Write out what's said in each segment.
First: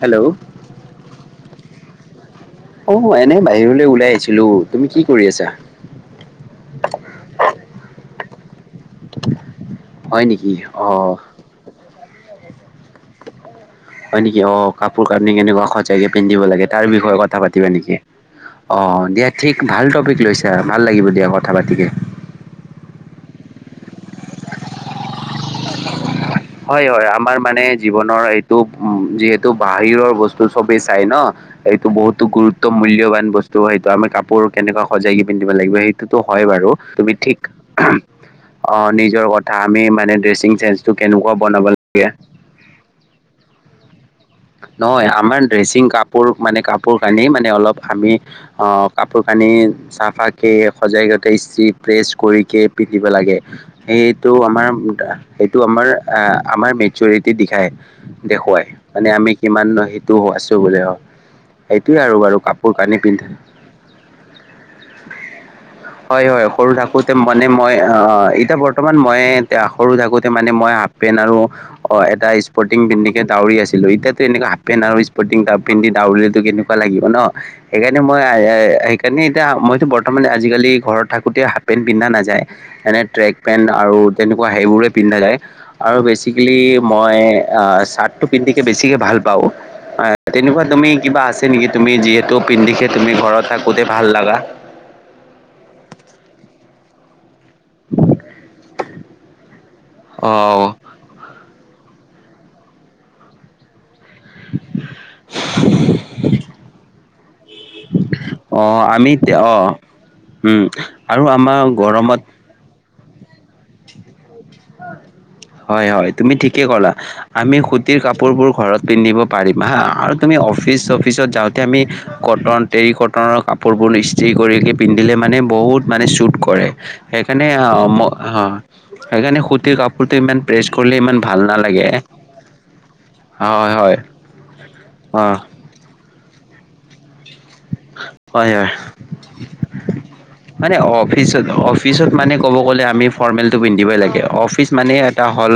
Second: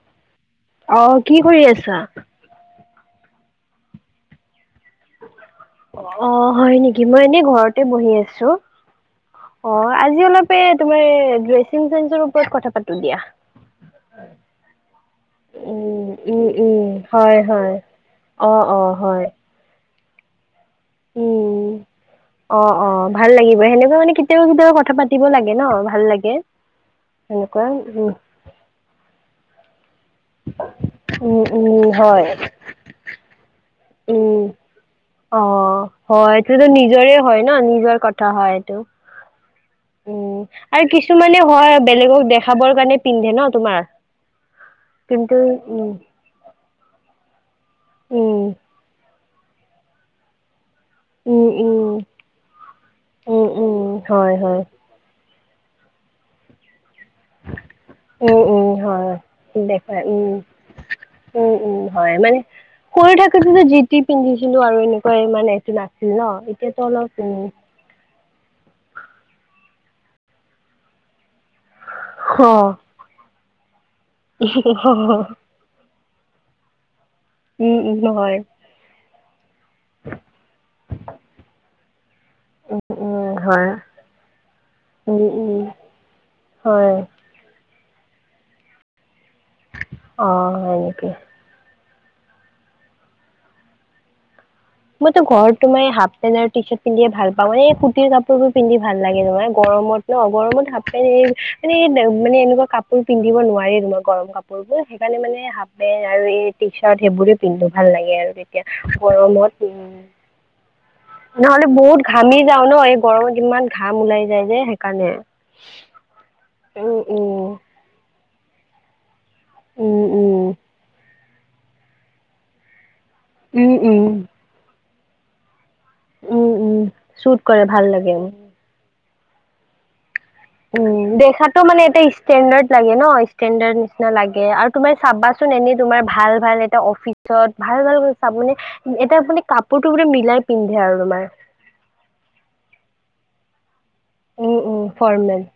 Hello. অ', কি কৰি আছা? অ, 'এনে বাহিৰলৈ ওলাই আহিছিলো তুমি কি কৰি আছা? অ, ' হয় নেকি? মই এনেই ঘৰতে বহি আছো। অ', আজি হয় নেকি অলপে তুমি অ' ড্ৰেচিং চেঞ্চে ৰ ওপৰত কথা পাতো দিয়া। হয় নিকি? অ', কাপোৰ কানি কেনেকুৱা সজায়কে উম উম পিন্ধিব লাগে উম তাৰ বিষয় হয় কথা পাতিবা হয় নিকি? অ', অ', হয়। ভাল টপিক লৈছা, ভাল লাগিব দিয়া কথা উম পাতিকে। অ', অ', ভাল লাগিব সেনেকুৱা মানে কেতিয়াৱা, কেতিয়াৱা কথা পাতিব লাগে ন, ভাল লাগে। হয়, হয় আমাৰ মানে সেনেকুৱা জীৱনৰ উম এইটো উ, যিহেতু বাহিৰৰ বস্তু তু সবেই চাই ন, উম এইটো উম বহুতো হয় গুৰুত্ব মূল্যবান বস্তু হয়। ত' আমি উম কাপোৰ কেনেকুৱা সজাই কি অ পিন্ধিব লাগিব, সেইটোতো হয় এইটোতো বাৰু তুমি নিজৰে ঠিক হয় ন নিজৰ কথা হয় এইটো অ', নিজৰ কথা আমি মানে উম ড্ৰেচিং আৰু চেন্সটো কেনুকুৱা কিছুমানে বনাব? হয় বেলেগক [unintelligible] দেখাবৰ কাৰণে পিন্ধে ন তোমাৰ? নহয় কিন্তু আমাৰ ড্ৰেচিং উম কাপোৰ মানে, কাপোৰ কানি মানে অলপ আমি, উম, অ' কাপোৰ কানি চাফাত কে সজাই গোটেই উম, ইস্ত্ৰী উম, প্ৰেছ কৰিকে পিন্ধিব লাগে। উম, উম, সেইটো হয়, হয়, আমাৰ সেইটো আমাৰ আ-আমাৰ মেচিউৰিটি দিখাই, উম, দেখুৱাই। উম, মানে হয়। আমি কিমান সেইটো আছো বুলি অ'। উ, উ, হয়। মানে সৰু থাকোতে যে জিতি পিন্ধিছিলো আৰু এনেকুৱাই মানে। হয়, হয়, সৰু থাকোতে মনে মই অ', এইতা বৰ বৰ্তমান মই এ, সৰু থাকোতে মানে মই হাফ পেণ্ট আৰু অ', এটা অ', স্পৰ্টিং পিন্ধিকে দাউৰি আছি কিন্ত এতিয়াতো তেনেকুৱা হাফ পেণ্ট আৰু স্প'ৰ্টিং তাব পিন্ধি দাউৰিলেতো কেনেকুৱা লাগিব ন, উম, উম, সেইকাৰণে মই হয়, আই আই আইক এনে এতিয়া মইতো বৰ্তমান আজিকালি ঘৰত থাকোতে হাফ পেণ্ট পিন্ধা নাযায়। উম, এনে উম, ট্ৰেক হয়, পেন্ট আৰু তেনেকুৱা সেইবোৰে পিন্ধা উম, যায়। উম, আৰু বেচিকেলি হয়, মই অ', চাৰ্টটো পিন্ধিকে বেছিকে ভাল পাওঁ। অ', তেনেকুৱা হয় তুমি নেকি? কিবা আছে নেকি, তুমি যিহেতু পিন্ধিকে তুমি ঘৰত থাকোতে ভাল লাগা? মইতো ঘৰত তোমাৰ হাফ পেণ্ট আৰ টি চাৰ্ট পিন্ধিয়ে ভাল পাওঁ, এ কুটিৰ কাপোৰবোৰ পিন্ধি ভাল লাগে নহয়, গৰমত ন অ গৰমত হাফ মানে এনে মানে এনেকুৱা কাপোৰ পিন্ধিব নোৱাৰে ৰোমত। গৰম কাপোৰবোৰ, সেইকাৰণে মানে হাফ পেণ আৰু এই টি চাৰ্ট সেইবোৰ পিন্ধো ভাল লাগে আৰু অ তেতিয়া আমি তে- অ গৰমত উ, উম আৰু আমাৰ নহ'লে বহুত গৰমত ঘামি মি যাও ন, এই গৰমত ইমান ঘাম ওলাই যায় যে সেইকাৰণে। হয় উ, উ,। তিৰ কাপোৰবোৰ ঘৰত পিন্ধিব পাৰিম হাঁ উম আৰু উম তুমি অফিচ চফিচত যাওঁতে আমি কটন তেৰিকটনৰ উম কাপোৰবোৰ ইস্ত্ৰী উম কৰিকে পিন্ধিলে মানে বহুত মানে শ্বুট উম কৰে উম চুট সেইকাৰণে কৰে ভাল অ', ম, লাগে হাঁ, সেইকাৰণে সুতিৰ কাপোৰটো ইমান প্ৰেছ উ, কৰিলে ইমান ভাল দেখাটো মানে নালাগে এটা ষ্টেণ্ডাৰ্ড লাগে ন, হয় ষ্টেণ্ডাৰ্ড হয় নিচিনা লাগে আৰু তোমাৰ অ চাবাচোন এনে তোমাৰ ভাল, ভাল এটা অফি চত ভাল, ভাল হয় আপুনি হয় এটা আপুনি কাপোৰটো বোলে মিলাই মানে পিন্ধে আৰু মা অফিচত অফিচত মানে ক'ব গ'লে আমি ফৰ্মেলটো পিন্ধিবই লাগে। উম, অফিচ উম, মানে এটা ফৰ্মেল হ'ল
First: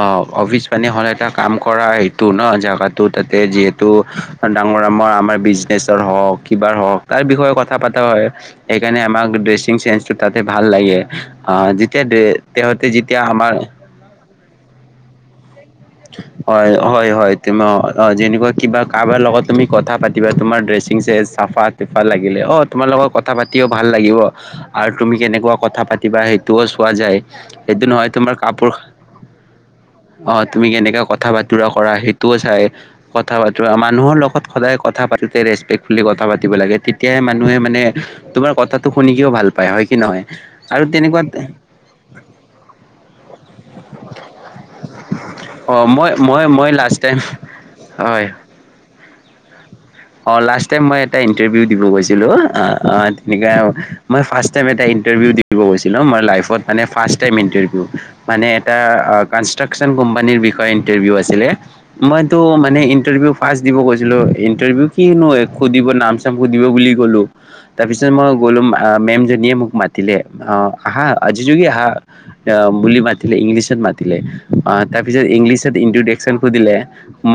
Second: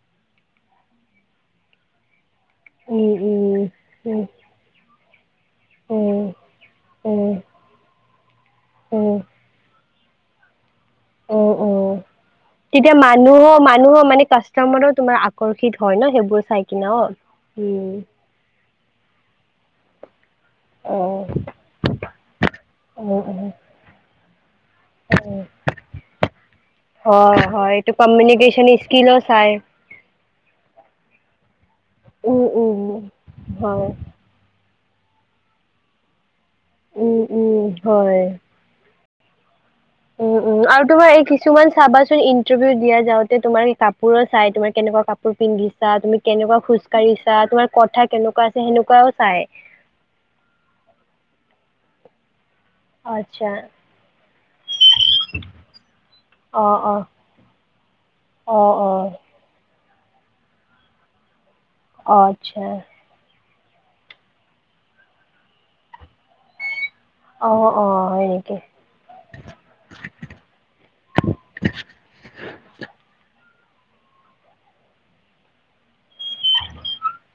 অ', অফিচ মানে হ'ল এটা কাম কৰা এই টো ন, জাগাটো উম, তাতে উম, যিহেতু উম, ডাঙৰ আমাৰ আমাৰ বিজ উম, হওক, কিবাৰ হওক তাৰ উম, বিষয়ে কথা পাতা হয় সেইকাৰণে উম, আমাক ড্ৰেচি ড্ৰেচিং ছেন্সটো তাতে ভাল লাগে। উম, অ', যেতিয়া ড্ৰে তেহতি যেতিয়া আমাৰ নহয় মানে কাচ [unintelligible] অৰ্কিড হয়। ন সেইবোৰ চাই হয়, কিনে অ'। হয়, হয়, তিমাও উম, অ', যেনেকুৱা কিবা কাৰবাৰ লগত তুমি কথা পাতিবা, তোমাৰ ড্ৰেচিং অ', ছেন্স চাফাত ভাল লাগিলে অ', তোমাৰ লগত অ', কথা অ', পাতিও ভাল লাগিব। আৰু তুমি কেনেকুৱা কথা পাতিবা সেইটোও চোৱা যায়, অ', হয় এইটো সেইটো নহয় তোমাৰ কমিউনিকেশ্যন কাপোৰ স্কিলো চাই অ তুমি কেনেকে কথা বাতৰা কৰা সেইটোও উম, চাই উম, কথা বাতৰা মানুহ হয়। মানুহৰ লগত সদায় কথা পাতোটে ৰেচপেক্টফুলী কথা পাতিব লাগে তেতিয়াহে উম, মানুহে উম, মানে হয়। তোমাৰ কথা শুনি কিয়ও ভাল পায় হয় কি নহয় উম, উম, আৰু তোমাৰ এই তেনেকুৱাত কিছুমান চাবাচোন ইণ্টাৰভিউ দিয়া যাওঁতে তোমাৰ কাপোৰো চাই তোমাৰ কেনেকুৱা কাপোৰ অ পিন্ধিছা মই তুমি মই কেনেকুৱা মই খোজ লাষ্ট টাইম কঢ়িছা তোমাৰ কথা হয় কেনেকুৱা আছে সেনেকুৱাও চাই। অ লাষ্ট টাইম মই এটা ইণ্টাৰভিউ দিব গৈছিলো অ অ' আচ্ছা, তেনেকাই আৰু, মই ফাৰ্ষ্ট টাইম এটা ইণ্টাৰভিউ দিব গৈছিলোঁ মানে লাইফত অ', মানে অ', ফাৰ্ষ্ট টাইম ইণ্টাৰভিউ। মানে অ', এটা অ', কনচ চেন কোম্পানীৰ বিষয়ে ইন্টাৰভিউ আছিলে। অ', মইতো আচ্ছা, মানে ইন্টাৰভিউ পাছ দিব গৈছিলো ইণ্টাৰভিউ কিনো এক সুধিব নাম চাম সুধিব বুলি গ'লো। অ', তাৰ অ', পিছত হয় মই নেকি? গ'লো মেম জনীয়ে মোক মাতিলে আহ আহা আজি জুৰি আহা অ বুলি মাতিলে ইংলিছত মাতিলে। আ তাৰপিছত ইংলিছত ইনট্ৰোদেকচন সুধিলে।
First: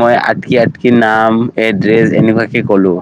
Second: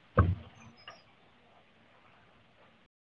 মই আটকি আটকি নাম এড্ৰেছ এনেকুৱাকে ক'লো।